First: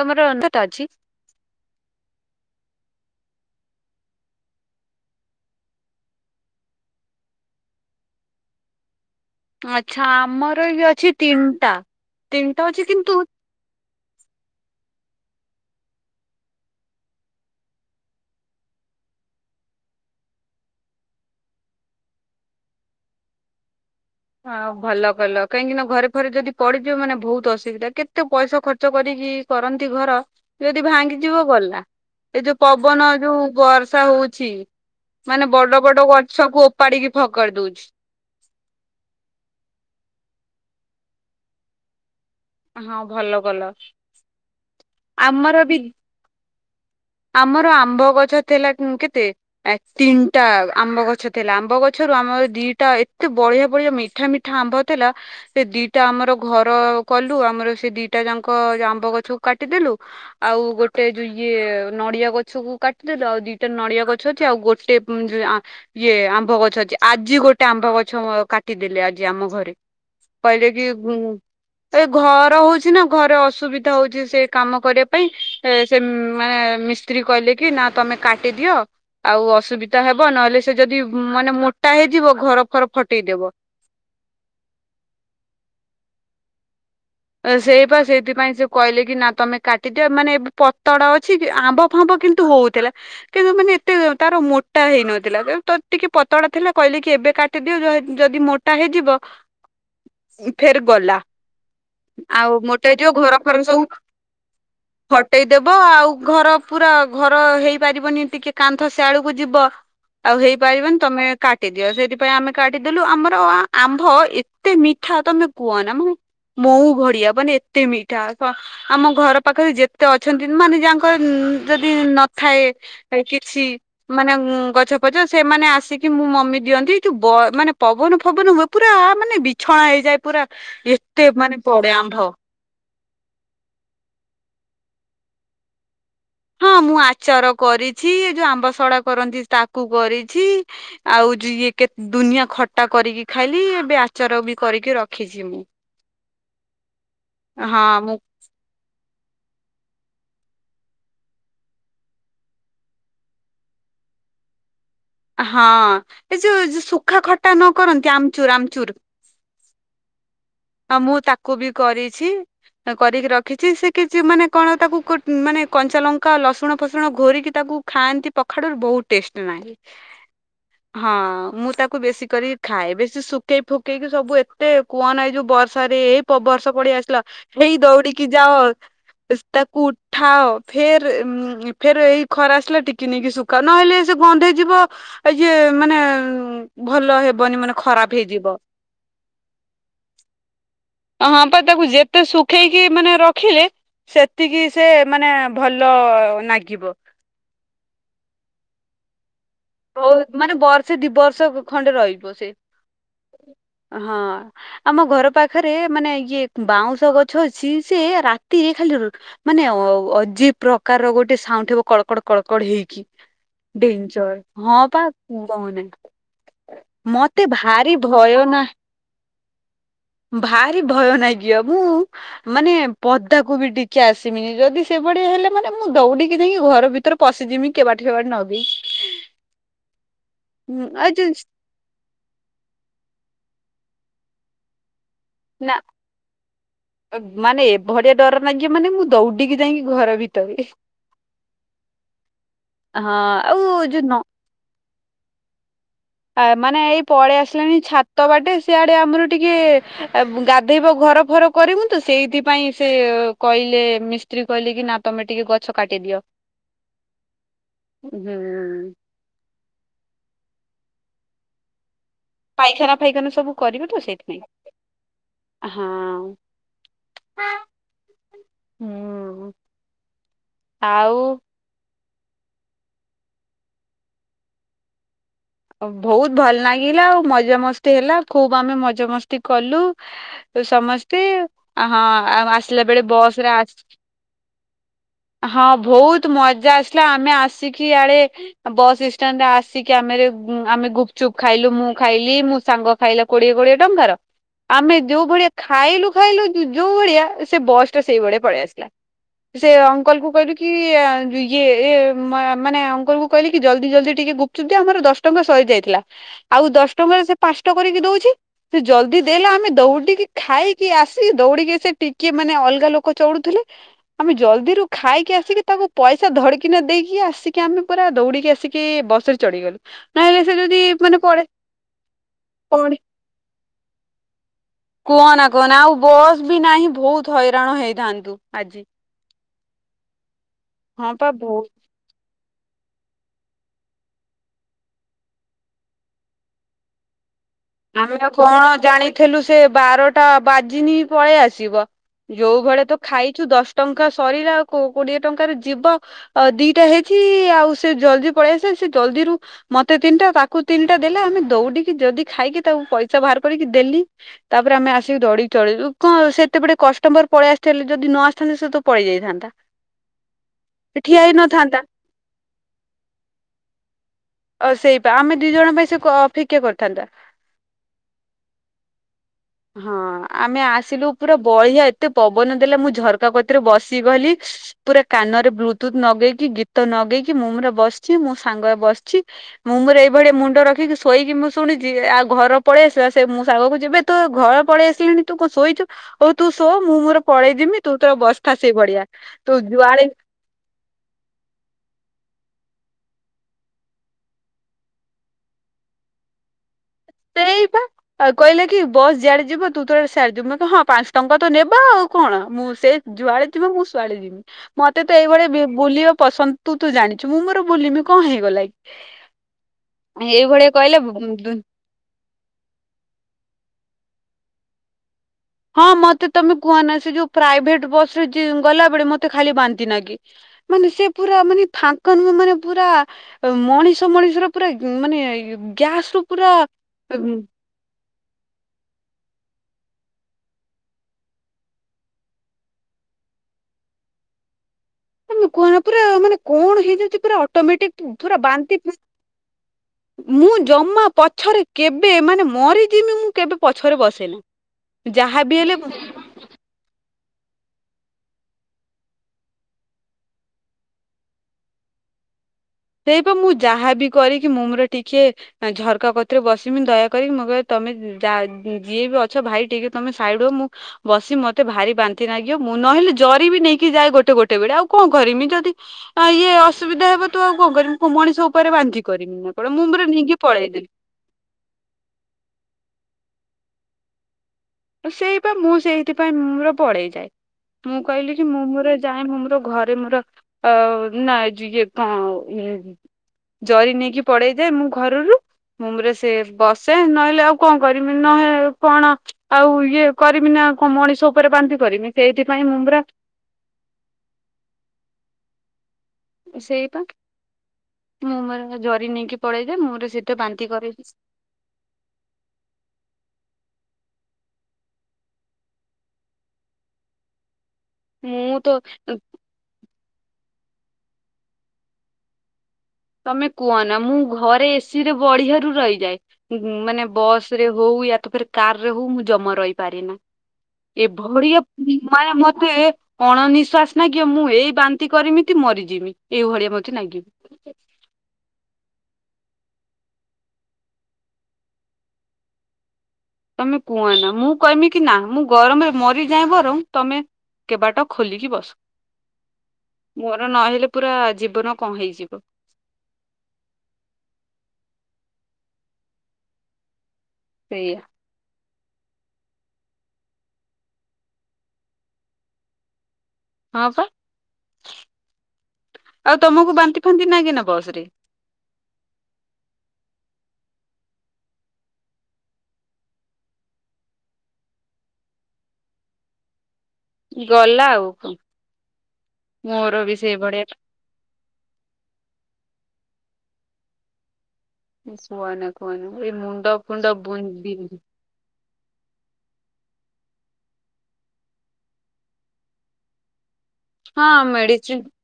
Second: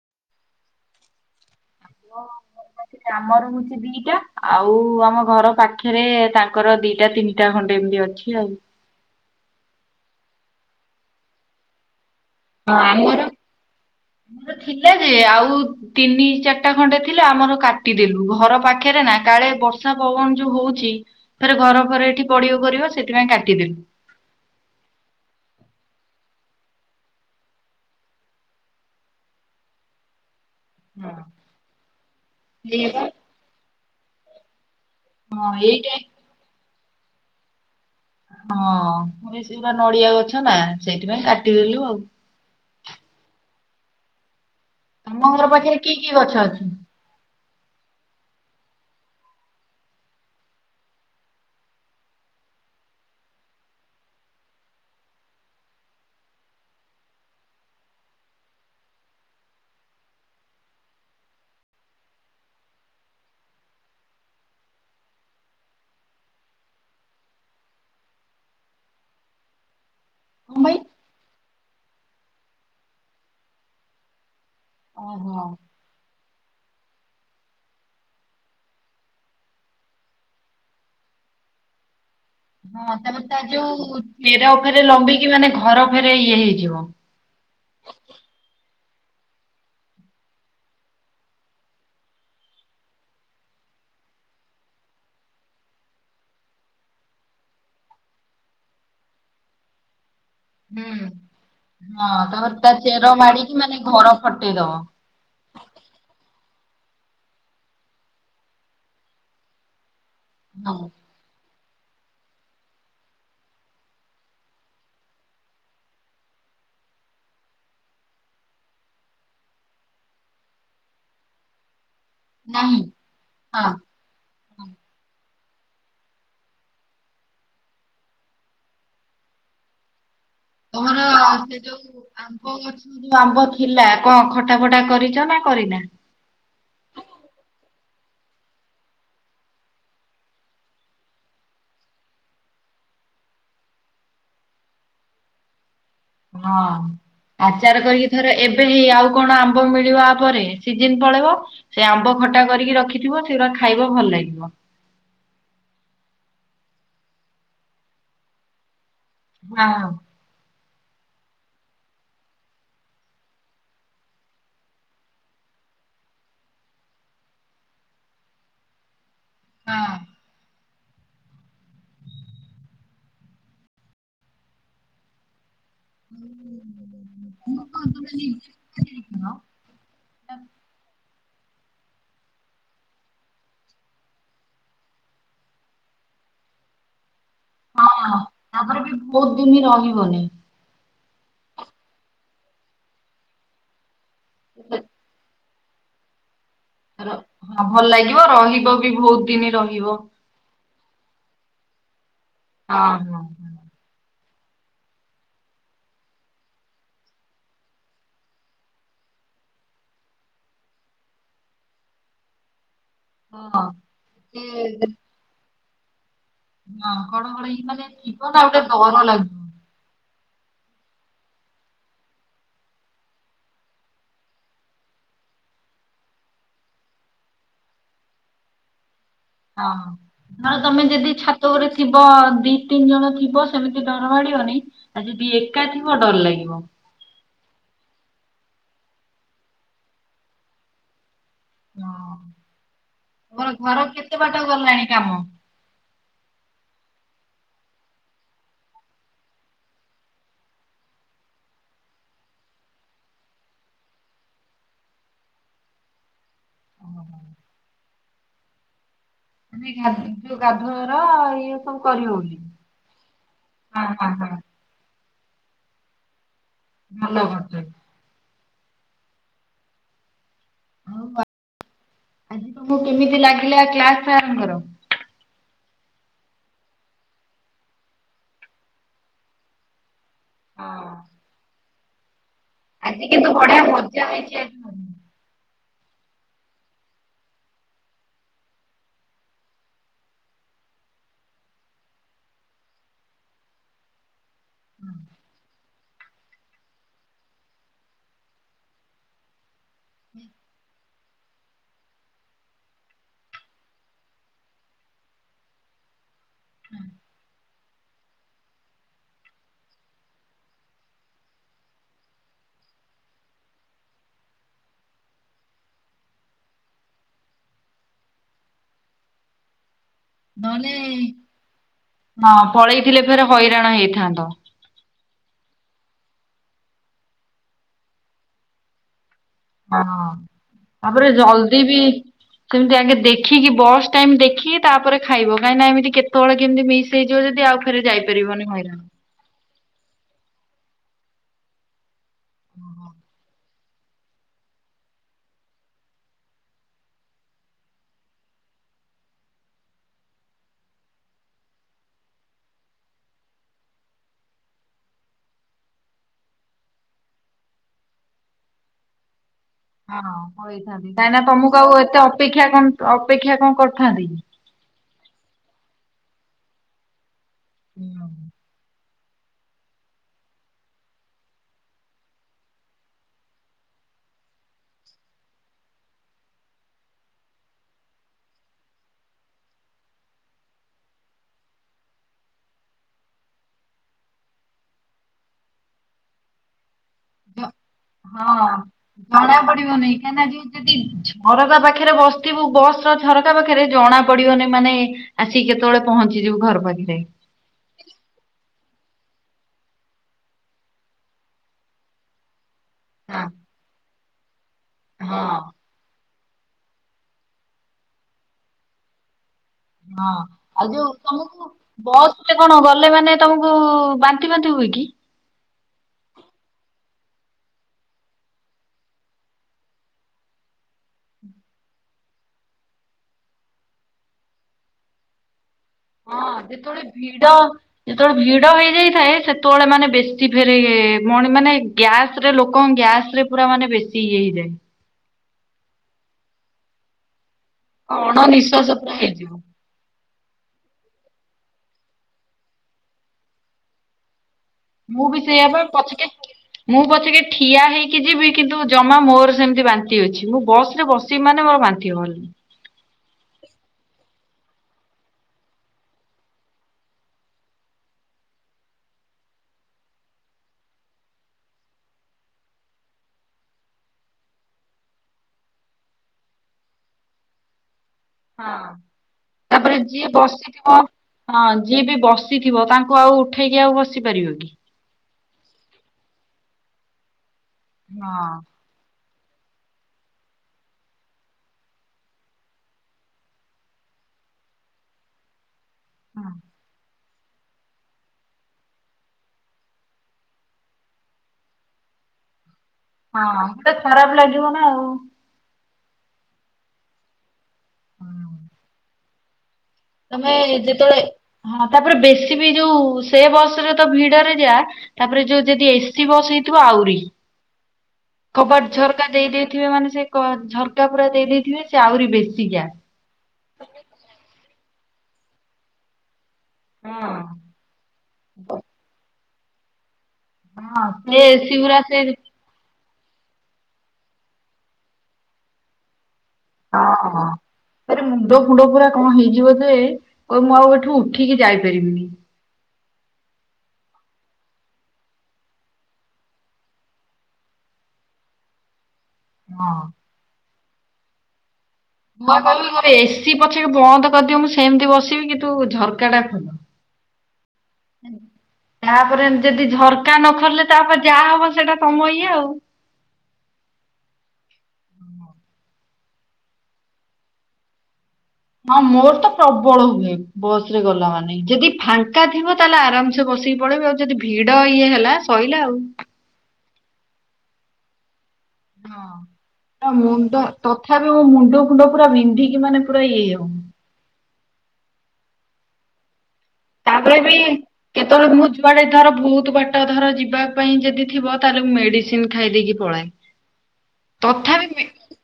ତମର ଅନ୍ଧଟା ଅଛି? ହ [unintelligible] ଆମର ହଉଛି ଦିଟା ଆଉ ଆମ ଘର ପାଖରେ ତାଙ୍କର ଦିଟା ତିନିଟା ଖଣ୍ଡେ ଏମିତି ଅଛିି ଆଉ। ଆଛା ଆମର ଇ ବି ଅଛି ତିନିଟା। ତିନିଟା ଅଛି କିନ୍ତୁ ଆମରଥିଲା ଯେ ଆଉ ଆଉ ତିନି ଚାର୍ଟା ଖଣ୍ଡେ ଥିଲା ଆମର କାଟିଦେଲୁ ଘର ପାଖରେ ନା କାଳେ ବର୍ଷା ପବନ ଯୋଉ ହଉଛି ଥରେ ଘର ଫରେ ଏଠି ପଡିବ କରିବ ସେଥିପାଇଁ କାଟିଦେଲୁ। ହଁ! ଭଲ କଲ କାହିଁକି ନା ଘରେ ଫେରେ ଯଦି ପଡିଯିବ, ମାନେ ବହୁତ୍ ଅସୁବିଧା। କେତେ ପଇସା ଖର୍ଚ୍ଚ କରି ହେ କରନ୍ତି ଘର। ଯଦି ଭାଙ୍ଗିଯିବ ଗଲା, ଏ ଯଉ ଏଇ ବା ପବନ ଯଉ ବର୍ଷା ହଉଛି। ମାନେ ହଁ ବଡ଼ ଏଇଟା ବଡ଼ ଗଛ କୁ ଓପାଡ଼ି କି ଫକାଡି ଦଉଛି। ହଁ! ସେଉରା ନଡିଆ ଗଛ ନା, ସେଇଥିପାଇଁ କାଟିଦେଲୁ। ଆଉ ହଁ! ଭଲ କଲ। ତମ ଘର ଆମର ବି ପାଖରେ କି କି ଗଛ ଅଛି? ଆମର ଆମ୍ବ ଗଛ ଥିଲା କେତେ? ତିନ୍‌ଟା ଆମ୍ବ ଗଛ ଥିଲା। ଆମ୍ବ ଗଛ ଆମର ଦିଟା ଏତେ ବଢ଼ିଆ ବଢ଼ିଆ ମିଠା ମିଠା ଆମ୍ବ ଥିଲା। ସେ ଦିଟା ଆମର ଘର କଲୁ ଆମର ସେ ଦିଟା ଯା ଙ୍କ ଆମ୍ବ ଗଛକୁ କାଟିଦେଲୁ। ଆଉ ଗୋଟେ ଯଉ ଇଏ ନଡିଆ ଗଛ କୁ କାଟିଦେଲୁ, ଆଉ ଦିଟା ନଡିଆ ଗଛ ଅଛି। ଆଉ ଗୋଟେ ଆଁ ଇଏ ଆମ୍ବ ଗଛ ଅଛି ଆଜି ଗୋଟେ ଆମ୍ବ ଗଛ କାଟିଦେଲେ, ଆଜି ଆମ ଘରେ। କଣ କହିଲେ ଭାଇ? କି ଏ ଘର ହଉଛି ନା ଘରେ ଅସୁବିଧା ହଉଛି। ସେ କାମ କରିବା ପାଇଁ ଓହୋ ସେ ମା ମିସ୍ତ୍ରୀ କହିଲେ, କି ନା ତମେ କାଟିଦିଅ। ଆଉ ଅସୁବିଧା ହେବ। ନହେଲେ ସେ ଯଦି ମାନେ ମୋଟା ହେଇଯିବ। ଘର ଫର ହଁ ତାପରେ ତା ଫଟେଇଦବ। ଯଉ ଚେର ଉପରେ ଲମ୍ବିକି, ମାନେ ଘର ଫେରେ ଇଏ ହେଇଯିବ। ସେଇପା ସେଇଥିପାଇଁ ସେ କହିଲେ କି ନା ତମେ କାଟିଦିଅ। ମାନେ ଏବେ ପତଡ ଅଛି କି ଆମ୍ବ ଫାମ୍ବ କିନ୍ତୁ ହଉଥିଲା, କିନ୍ତୁ ମାନେ ଏତେ ତାର ମୋଟା ହେଇନଥିଲା। ଟିକେ ପତଡା ଥିଲା କହିଲେ କି ଏବେ କାଟିଦିଅ, ଯଦି ମୋଟା ହେଇଯିବ ଫେର୍ ହୁଁ ଗଲା। ହଁ ତାପରେ ଆଉ ତା ମୋଟେଇ ଯିବ, ଚେର ଘର ମାଡିକି ଫର ମାନେ ସବୁ ଘର ଫଟେଇଦବ। ଫଟେଇ ଦେବ। ଆଉ ଘର ପୁରା ଘର ହେଇପାରିବନି। ଟିକେ କାନ୍ଥ ସିଆଡ କୁ ଯିବ। ଆଉ ହଁ ହେଇପାରିବନି। ତମେ କା ଏତେ ଦିଅ ସେଇଥି ପାଇଁ ଆମେ କାଟିଦେଲୁ, ଆମର ଆମ୍ଭ ଏତେ ମିଠା ତମେ କୁହ ନା। ମୁଁ ମଉ ଘଡିଆ ମାନେ ଏତେ ମିଠା, ଆମ ଘର ପାଖରେ ଯେତେ ଅଛନ୍ତି। ମାନେ ଯା ଙ୍କର ନଥାଏ ନାହିଁ କିଛି ହଁ ହଁ। ମାନେ ଗଛ ପଛ। ସେମାନେ ଆସିକି ମୁଁ ମମି ଦିଅନ୍ତି। ଯଉ ବ ମାନେ ପବନ ଫବନ ହୁଏ, ପୁରା ମାନେ ବିଛଣା ହେଇଯାଏ। ପୁରା ଏତେ ମାନେ ପଡେ ଆମ୍ଭ। ଯଉ ଆମ୍ବ ଥିଲା କ'ଣ ଖଟା ଫଟା କରିଚ ନା କରିନା? ଛି ଯଉ ଆମ୍ବ ସଡା କରନ୍ତି, ତାକୁ କରିଛି। ଆଉ ଯିଏ କେ ଦୁନିଆ ଖଟା କରିକି ଖାଇଲି, ଏବେ ଆଚାର ବି କରିକି ରଖିଛି। ମୁଁ! ହଁ! ଆଚାର ହଁ କରିକି ମୁଁ ଥରେ ଏବେ ହିଁ ଆଉ କଣ ଆମ୍ବ ମିଳିବା ଆ ପରେ ସିଜିିନ୍‌ ପଳେଇବ। ସେ ଆମ୍ବ ଖଟା କରିକି ରଖିଥିବ। ସେଇଗୁରା ଖାଇବ ଭଲ ଲାଗିବ ହଁ! ଏ ଯଉ ଶୁଖା ଖଟା ନ କରନ୍ତି ଆମ୍ଚୁର୍ ଆମ୍ଚୁର୍। ହଁ ହଁ! ମୁଁ ତାକୁ ବି କରିଛି। କରିକି ରଖିଛି। ସେ କିଛି ମାନେ କ'ଣ ତାକୁ କୁ ମାନେ କଞ୍ଚା ଲଙ୍କା, ଲସୁଣ ଫସୁଣ ଘୋରିକି ତାକୁ କୁ ଖାଆନ୍ତି ପଖାଡରୁ ବହୁତ୍ ଟେଷ୍ଟି ନାଗେ। ହଁ। ହଁ! ମୁଁ ତାକୁ ବେଶୀ କରି ଖାଏ। ବେଶୀ ଶୁଖେଇ ଫୁକେଇକି ସବୁ ଏତେ କୁହନା ଏଯଉ ସରେ ଏ ପ ବର୍ଷା ବଢ଼ି ଆସିଥିଲା। ମୁଁ ହେଇ କଣ ତମେ ଦୌଡିକି ନିଜେ ଯାଅ କରିଥିଲ? ତାକୁ ଉଠାଅ ଫେର୍ ଫେରେ ଏଇ ଖରା ଆସିଲା ଟିକେ ନେଇକି ଶୁଖାଅ, ନହେଲେ ସେ ଗନ୍ଧେଇଯିବ। ଇଏ ମାନେ ଭଲ ହେ ହଁ! ତାପରେ ବି ବହୁତ୍ ଦିନ୍ ରହିବନି। ହଁ! ପା ତାକୁ ଯେତେ ଶୁଖେଇକି ମାନେ ରଖିଲେ। ସେତିକି ସେ ମାନେ ଭଲ ନା ର ହଁ! ଭଲ ଲାଗିବ ରହିବ ବି, ବହୁତ ଦିନ୍‌ ରହିବ। ସେ ଦିବର୍ଷ ଖଣ୍ଡେ ରହିଯିବ ସେ। ହଁ ହଁ! ଆମ ଘର ପାଖରେ ମାନେ ଇଏ ବାଉଁଶ ଗଛ ଅଛି। ସିଏ ରାତିରେ ଖାଲି ମାନେ ଅଜିବ୍ ପ୍ରକାରର ଗୋଟେ ସାଉଁଣ୍ଟୁ ହବ। ମାନେ କଳକଡ କଳକଡ ହେଇ କି ହଁ ହଁ ଡେଞ୍ଜର୍ ସେ ହଁ! ପା କହନାଇଁ। ହଁ କଡ଼ କଡ଼ ହେଇକିନା ଥିବ ଭୟ ତାକୁ ନା ଟିକେ ଡର ଲାଗିବ। ଭାରି ଭୟ ନାଗିବ କିଅ ମୁଁ ମାନେ ପଦାକୁ ବି ଟିକେ ଆସିମିନି ଯଦି ସେପଟେ ହେଲେ ମାନେ ମୁଁ ଦଉଡିକି ଯାଇକି ଘର ଭିତରେ ପଶିଯିମି କେବାଟ କେବାଟ ନଦେଇ ହଁ ହଁ ତମେ ଯଦି ଛାତ ଘରେ ଥିବ ଦି ତିନି ଜଣ ଥିବ ସେମି ତି ଡର ମାଡିବନି ଆ ଯଦି ଏକା ନା ଥିବ ଡର ଲାଗିବ। ମାନେ ଏଭଳିଆ ଡର ଲାଗିବ ମାନେ ମୁଁ ଦୌଡିକି ଯାଇକି ଘର ଭିତରେ। ହଁ ହଁ ତମର ଆଉ ଘର ଯୋଉ ନ କେତେ ବାଟ ଗଲାଣି କାମ? ଆ ମାନେ ଏଇ ପଳେଇ ଆସିଲାଣି ଛାତ ବାଟେ ସିଆଡେ ଆମର ଟିକେ ଆ ଗାଧେଇ ବକୁ ଘର ଫର କରିବୁ ତୁ ସେଇଥିପାଇଁ ସେ କହିଲେ ମିସ୍ତ୍ରୀ କହିଲେ କି ନା ତମେ ଟିକେ ଗଛ କାଟି ଦିଅ ହୁଁ। [unintelligible] ଯୋଉ ଗାଧୁଆ ଘର ଇଏ ସବୁ କରି ହଉନି। ପାଇଖାନା ଫାଇଖାନା ସବୁ କରିବେ ତ ସେଇଥିପାଇଁ ହଁ। ଭଲ କରିଚନ୍ତି। ହୁଁ ଆଉ? ଆଜି ତମକୁ କେମିତି ଲାଗିଲା କ୍ଲାସ୍ ସାର୍ ଙ୍କର? ବହୁତ ଭଲ ଲାଗିଲା ଆଉ ମଜାମସ୍ତି ହେଲା ଖୁବ ଆମେ ମଜାମସ୍ତି କଲୁ। ସମସ୍ତେ ହଁ। ଆ ଆସିଲା ବେଳେ ଆଜି କିନ୍ତୁ ବସରେ ବଢିଆ ଆସ ମଜା ହେଇଛି ଆଜି ହଁ ବହୁତ ମଜା ଆସିଲା ଆମେ ଆସିକି ଆଡେ ବସ୍ ଷ୍ଟାଣ୍ଡରେ ଆସିକି ଆମେ ଆମେ ଗୁପଚୁପ ଖାଇଲୁ ମୁଁ ଖାଇଲି ମୋ ସାଙ୍ଗ ଖାଇଲା କୋଡିଏ କୋଡିଏ ଟଙ୍କାର ଆମେ ଯୋଉ ଭଳିଆ ଖାଇଲୁ ଖାଇଲୁ ଯୋଉ ଭଳିଆ ସେ ବସ୍ ଟା ସେଇ ଭଳିଆ ପଳେଇ ଆସିଲା। ସେ ଅଙ୍କଲକୁ କହିଲୁ କି ଆ ଇଏ ଏ ମାନେ ଅଙ୍କଲ କହିଲି ଜଲଦି ଜଲଦି ଟିକେ ଗୁପଚୁପ ଦିଅ ଆମର ଦଶ ଟଙ୍କା ସରିଯାଇଥିଲା। ଆଉ ଦଶ ଟଙ୍କାରେ ସେ ପାସ୍ ଟ କରିକି ଦଉଛି ସେ ଜଲଦି ଦେଲା ଆମେ ଦୌଡିକି ଖାଇକି ଆସି ଦୌଡିକି ଆସି ଟିକେ ମାନେ ଅ ଅଲଗା ଲୋକ ଚଢୁଥିଲେ ଆମେ ଜଲଦିରୁୁ ଖାଇକି ଆସିକି ତାଙ୍କୁ ପଇସା ଧଡିକିନା ଦେଇକି ଆସିକି ଆ ଆମେ ପୁରା ଦୌଡିକି ଆସିକି ବସରେ ଚଢିଗଲୁ। ସେ ଯଦି ନହେଲେ ମାନେ ପଡେ ହଁ ପଡେ ପଳେଇଥିଲେ ଫେରେ ହଇରାଣ ହେଇଥାନ୍ତ। କୁହନା କୁହନା ଆଉ ବସ୍ ବି ନାହିଁ ବହୁତ ହଇରାଣ ହେଇଥାନ୍ତୁ ଆଜି। ହଁ ତାପରେ ହଁ ପା ବହୁତ ଜଲଦି ବି ସେମିତି ଆଗେ ଦେଖିକି ବସ୍ ଟାଇମ ଦେଖିକି ତାପରେ ଖାଇବ କାହିଁକିନା ଏମିତି କେତେବେଳେ କେମିତି ମିଶ ହେଇଯିବ ଯଦି ଆଉ ଫେରେ ଆମେ ଯାଇପାରିବନି କଣ ହଇରାଣ। ଜାଣିଥିଲୁ ସେ ବାରଟା ବାଜିନି ପଳେଇ ଆସିବ। ଯୋଉ ଭଳେ ତ ଖାଇଛୁ ଦଶ ଟଙ୍କା ସରିଲା ଆଉ କୋ କୋଡିଏ ଟଙ୍କାରେ ଯିବ ଅ ଦିଟା ହେଇଛି ଆଉ ସେ ଜଲଦି ପଳେଇ ଆସ ସେ ଜଲଦିରୁ ମତେ ତିନିଟା ତାକୁ ତିନିଟା ଦେଲେ ଆମେ ଦୋଡିକି ଯଦି ଖାଇକି ତାଉ ପଇସା ବାହାର କରିକି ଦେଲି ତାପରେ ଆମେ ଆସିକି ଦଡିକି ଚଡିଲୁ କଣ ସେତେବେଟେ କଷ୍ଟମର ପଳେଇ ଆସ ଥେଲେ ଯଦି ନ ଆସିଥାଆନ୍ତି ସେ ତ ପଳେଇ ଯାଇଥାନ୍ତା। ହଁ ହୋଇଥାନ୍ତି ସେ ଠିଆ କାହିଁକିନା ହେଇ ତମକୁ ଆଉ ନଥାନ୍ତା। ଏତେ ଅପେକ୍ଷା କଣ ଅପେକ୍ଷା କଣ କରିଥାନ୍ତି କି? ଅ ସେଇପା ଆମେ ଦି ଜଣ ପାଇଁ ସେ କ ଅପେକ୍ଷା କରିଥାନ୍ତା। [unintelligible] ହଁ ଆମେ ଆସିଲୁ ପୁରା ବଢିଆ ଏତେ ପବନ ଦେଲା ମୁଁ ଝରକା କତିରେ ବସିଗଲି। ପୁରା କାନରେ ବ୍ଲୁଟୁଥ ନଗେଇକି ଗୀତ ନଗେଇକି ମୁଁରେ ବସିଛି ମୋ ସାଙ୍ଗରେ ବସିଛି। ମୁଁ ମଁର ଏଇଭଳିଆ ମୁଣ୍ଡ ରଖିକି ଶୋଇକି ମୁଁ ଶୁଣିଛି ଆଉ ଘର ପଳେଇ ଆସିଲା ମୁଁ ସେ ମୋ ସାଙ୍ଗକୁ କଚି ଇବେ ତୁ ଘର ପଳେଇ ଆସିଲିଣି ତୁ ଶୋଇଛୁ ହୋଉ ତୁ ଶୋ ମୁଁ ମୋର ପଳେଇ ଯିମି ତୁ ତୋର ହଁ ବସିଥା ସେଇ ଭଳିଆ। ଜଣା ତୁ ପଡିବନିଁ ଯୁଆଡେ କାହିଁକିନା ଯୋଉ ଯଦି ଝରକା ପାଖରେ ବସ ଇବୁ ବସର ଝରକା ପାଖରେ ଜଣା ପଡିବନି ମାନେ ଆସିକି କେତେବେଳେ ପହଞ୍ଚି ଯିବୁ ଘର ପାଖରେ। ସେଇବା ଆଉ କହିଲେ କି ବସ୍ ଯେଆଡେ ଯିବ ତୁ ତର ସେୟାଡେ ଯିବୁ ହଁ ପାଞ୍ଚ ଟଙ୍କା ତ ନେବା ଆଉ କଣ ମୁଁ ସେ ହଁ ଯୁଆଡେ ଯିବ ମୁଁ ଶୁଆଡେ ଯିବି ମତେ ତ ହଁ ଏଇଭଳି ବି ବୁଲିବା ପସନ୍ଦ ତୁ ତୁ ଜାଣିଛୁ ମୁଁ ମୋର ବୁଲିମି କଣ ହେଇଗଲା ହଁ ଆଉ ଏଇଭଳିଆ ଯୋଉ କହିଲେ ତମକୁ ଦୁ ବ ତେ କଣ ଗଲେ ମାନେ ତମକୁ ବାନ୍ତି ବାନ୍ତି ହୁଏ କି? ହଁ ମତେ ତମେ କୁହ ନା ସେ ଯୋଉ ପ୍ରାଇଭେଟ ବସରେ ଗଲାବେଳେ ମତେ ଖାଲି ବାନ୍ତି ନାଗେ? ମାନେ ସେ ପୁରା ମାନେ ଫାଙ୍କ ନୁହେଁ ମାନେ ପୁରା ମଣିଷ ମଣିଷର ପୁରା ମାନେ ଗ୍ୟାସ ହଁ ରୁ ପୁରା ଯେତେବେଳେ ଭିଡ଼ ଯେତେବେଳେ ଭିଡ଼ ହେଇଯାଇଥାଏ ସେତେବେଳେ ମାନେ ବେଶୀ ଫେରେ ମଣି ମାନେ ଗ୍ୟାସ ରେ ଲୋକ ଗ୍ୟାସ୍ ସେ ପୁରା ମାନେ ବେଶୀ ଇଏ ହେଇଯାଏ। ତମେ କୁହନା ପୁରା ମାନେ କଣ ହେଇଯାଉଛି ପୁରା ଅଟମେଟିକ ଅଣ ପୁରା ନିଶ୍ୱାସ ବାନ୍ତି ପୁରା [unintelligible] ହେଇଯିବ। ମୁଁ ଜମା ପଛରେ କେବେ ମାନେ ମରିଯିମି ମୁଁ କେବେ ପଛରେ ବସେ ନା। ମୁଁ ବି ସେଇଆ ପାଇଁ ପଛକେ ମୁଁ ପଛକେ ଠିଆ ହେଇକି ଯିବି କିନ୍ତୁ ଜମା ମୋର ସେମିତି ବାନ୍ତି ଅଛି ମୁଁ ବସ ରେ ବସିିବି ମାନେ ମୋର ବାନ୍ତି ହବଣି ସେଇ ପା ମୁଁ ଯାହାବି କରିକି ମୁଁ ମୋର ଟିକେ ଝରକା କତିରେ ବସମି ଦୟା କରିକି ମୁଁ କହିଲ ତମେ ଯା ଯିଏ ଅଛ ଭାଇ ଟିକେ ତମେ ସାଇଡି ହୁଅ ବସି ମତେ ଭାରି ବାନ୍ତି ନାଗିବ ମୁଁ ନହେଲେ ଜରି ବି ନେଇକି ଯାଏ। ଗୋଟେ ଗୋଟେ ବେଳେ ଆଉ କଣ କରିମି ଯଦି ଇଏ ଅସୁବିଧା ହେବ ତୁ ଆଉ କଣ ମୁଁ ମଣିଷ ଉପରେ ହଁ। ବାନ୍ତି କରିବି ନା କଣ ତାପରେ ମୁଁ ଯିଏ ନିଜେ ବସିଥିବ ପଳେଇଯାଏ। ହଁ ଯିଏ ବି ବସିଥିବ ତାଙ୍କୁ ଆଉ ଉଠେଇକି ଆଉ ବସି ପାରିବ କି? ସେଇପା ମୁଁ ସେଇଥିପାଇଁ ମୋର ପଳେଇ ଯାଏ ମୁଁ କହିଲି କି ହଁ ମୁଁ ମୋର ଯାଇ ମୁଁ ମୋର ଘରେ ମୋର ନାଇଁ ଇଏ କଣ ଇଏ ଜରି ନେଇକି ପଳେଇଯାଏ ମୁଁ ଘରରୁ। ମୁଁ ରୁମରେ ବସେ ନହେଲେ ଆଉ କଣ କରିମି ନହେଲେ କଣ ଆଉ ଇଏ କରିମି ନା ମଣିଷ ଉପରେ ବାନ୍ତି କରିବି ସେଇଥିପାଇଁ ମୁଁ ପୁରା ହଁ ମତେ ଖରାପ ଲାଗିବ ନା ଆଉ। ସେଇପା ମୁଁ ମୋର ଜରି ନେଇକି ପଳେଇଯାଏ ମୋର ତମେ ସେଇଟା ବାନ୍ତି କରେ ଯେତେବେଳେ ହଁ ତାପରେ ବେଶୀ ବି ଯୋଉ ସେ ବସରେ ଭିଡରେ ଯା ତାପରେ ଯୋଉ ଯଦି ଏସି ବସ ହେଇଥିବ ଆହୁରି ମୁଁ କବାଟ ତ ଝରକା ଦେଇଦେଇଥିବେ ମାନେ ସେ ଝରକା ପୁରା ଦେଇ ଦେଇଥିବେ ସେ ଆହୁରି ବେଶୀ ଗ୍ୟାସ। ସିରେ ବଢିଆରୁ ରହିଯାଏ ମାନେ ହଁ। ବସ ରେ ହଉ ୟା ତ ଫେରେ କାରରେ ହଉ ମୁଁ [unintelligible] ଜମା ରହିପାରେ ନା ହଁ ସେ ଏଭଳିଆ ଏସିଗୁରା ସେ ହଁ। ମାନେ ମତେ ଅଣ ନିିଶ୍ୱାସି ନାଗିବ ମୁଁ ଏଇ ବାନ୍ତି କରିମି କି ମରିଯିବି ଏଇଭଳିଆ ମୋତେ ନାଗିବି। ମୁଣ୍ଡ ଫୁଣ୍ଡ ପୁରା କଣ ହେଇଯିବ ଯେ କହିବୁ ମୁଁ ଆଉ ଏଠୁ ଉଠିକି ଯାଇପାରିବିନି। ତମେ କୁହ ନା ମୁଁ କହିବି କି ନା ମୁଁ ଗରମରେ ମରିଯାଏ ବରଂ ତମେ କବାଟ ଖୋଲିକି ବସ ହଁ। ମୋର ନହେଲେ ପୁରା ଜୀବନ କଣ ମୋର ହେଇଯିବ କହିବି ଏସି ପଛରେ ବନ୍ଦ କରିଦିଅ ମୁଁ ସେମିତି ବସି କିନ୍ତୁ ଝରକାଟା ଖୋଲ। ସେଇଆ। ତାପରେ ଯଦି ଝରକା ନ ଖୋଲିଲେ ତାପରେ ଯାହା ହବ ସେଇଟା ତମ ଇଏ ଆଉ। ହଁ ପା ଆଉ ତମକୁ ବାନ୍ତି ଫାନ୍ତି ନାଗେ ନା ବସ ରେ? ହଁ ମୋର ତ ପ୍ରବଳ ହୁଏ ବସ ରେ ଗଲା ମାନେ ଯଦି ଫାଙ୍କା ଥିବ ତାହେଲେ ଆରାମ ସେ ବସିକି ପଳେଇବି ଆଉ ଯଦି ଭିଡ ଇଏ ହେଲା ଶଇଲା ଆଉ। ଗଲା ଆଉ। ହଁ ମୋର ବି ମୁଣ୍ଡ ସେଇଭଳିଆ ତଥାପି ମୋ ମୁଣ୍ଡ ଫୁଣ୍ଡ ପୁରା ବିନ୍ଧିକି ମାନେ ପୁରା ଇଏ ହୁଏ। କୁହନା କୁହନା ଏଇ ମୁଣ୍ଡା ଫୁଣ୍ଡା ବୁ ବି କେତେବେଳେ ମୁଁ ଯୁଆଡେ ଧର ବହୁତ ବାଟ ଧର ଯିବା ପାଇଁ ଯଦି ଥିବ ତାହେଲେ ମୁଁ ମେଡିସିନ ଖାଇଦେଇକି ପଳାଏ। ହଁ ତଥାପି ମେ ମେଡ଼ିସିନ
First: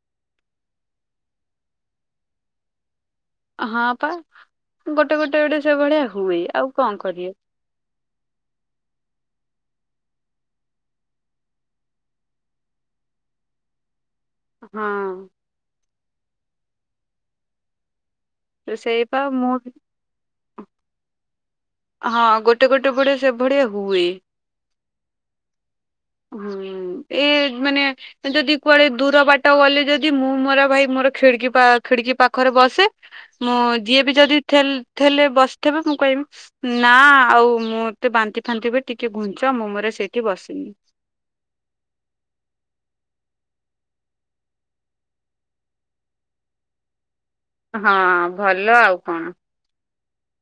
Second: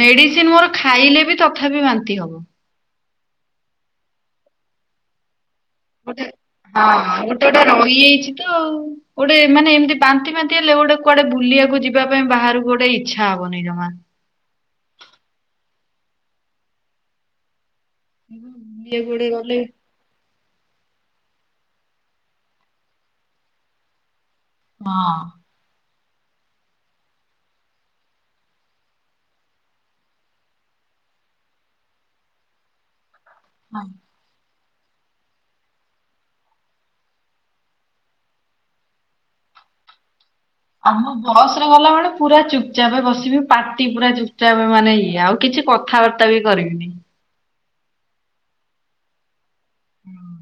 ମେଡିସିନ ମୋର ଖାଇଲେ ବି ତଥାପି ବାନ୍ତି ହବ। ହଁ ପା ଗୋଟେ ଗୋଟେ ଗୋଟେ ସେଭଳିଆ ଗୋଟେ ହୁଏ ଆଉ ହ କଣ କରିବା ଗୋଟେ ଗୋଟେ ରହିଯାଇଛି ତ ଆଉ। ମାନେ ଏମିତି ବାନ୍ତି ଫାନ୍ତି ହେଲେ ଗୋଟେ କୁଆଡେ ବୁଲିବାକୁ ଯିବା ପାଇଁ ବାହାରକୁ ଗୋଟେ ଇଚ୍ଛା ହବନି। ହଁ [inaudible] ବୁଲିବାକୁ ସେଇପା ଗୋଟେ ମୁଁ ଗଲେ - ହଁ ଗୋଟେ ଗୋଟେ ଭଳିଆ ସେଭଳିଆ ହୁଏ। ହଁ। [inaudible] ହୁଁ ଏ ମାନେ ଯଦି କୁଆଡ଼େ ଦୂର ବାଟ ଗଲେ ଯଦି ମୁଁ ମୋର ଭାଇ ମୋର ଖେଳି କିବା ଖେଡ଼ିକି ପାଖରେ ବସେ ମୁଁ ହଁ। ଯିଏ ବି ଯଦି ଠେଲେ ଠେଲେ ବସିଥିବ ମୁଁ କହିବି ନା ଆଉ ମୁଁତେ ବାନ୍ତି ଫାନ୍ତି ବି ଟିକେ ଘୁଞ୍ଚ ମୁୋ ମରେ ସେଠି ଆମ ବସ୍ ରେ ଗଲା ବେଳେ ପୁରା ଚୁପ୍ ଚାପେ ବସିବି। ପାଟି ପୁରା ଚୁପ୍ ଚାପ୍ ମାନେ ଇଏ ଆଉ କିଛି କଥାବାର୍ତ୍ତା ବି କରିବିନି। ହଁ ଭଲ ଆଉ କଣ। ହୁଁ।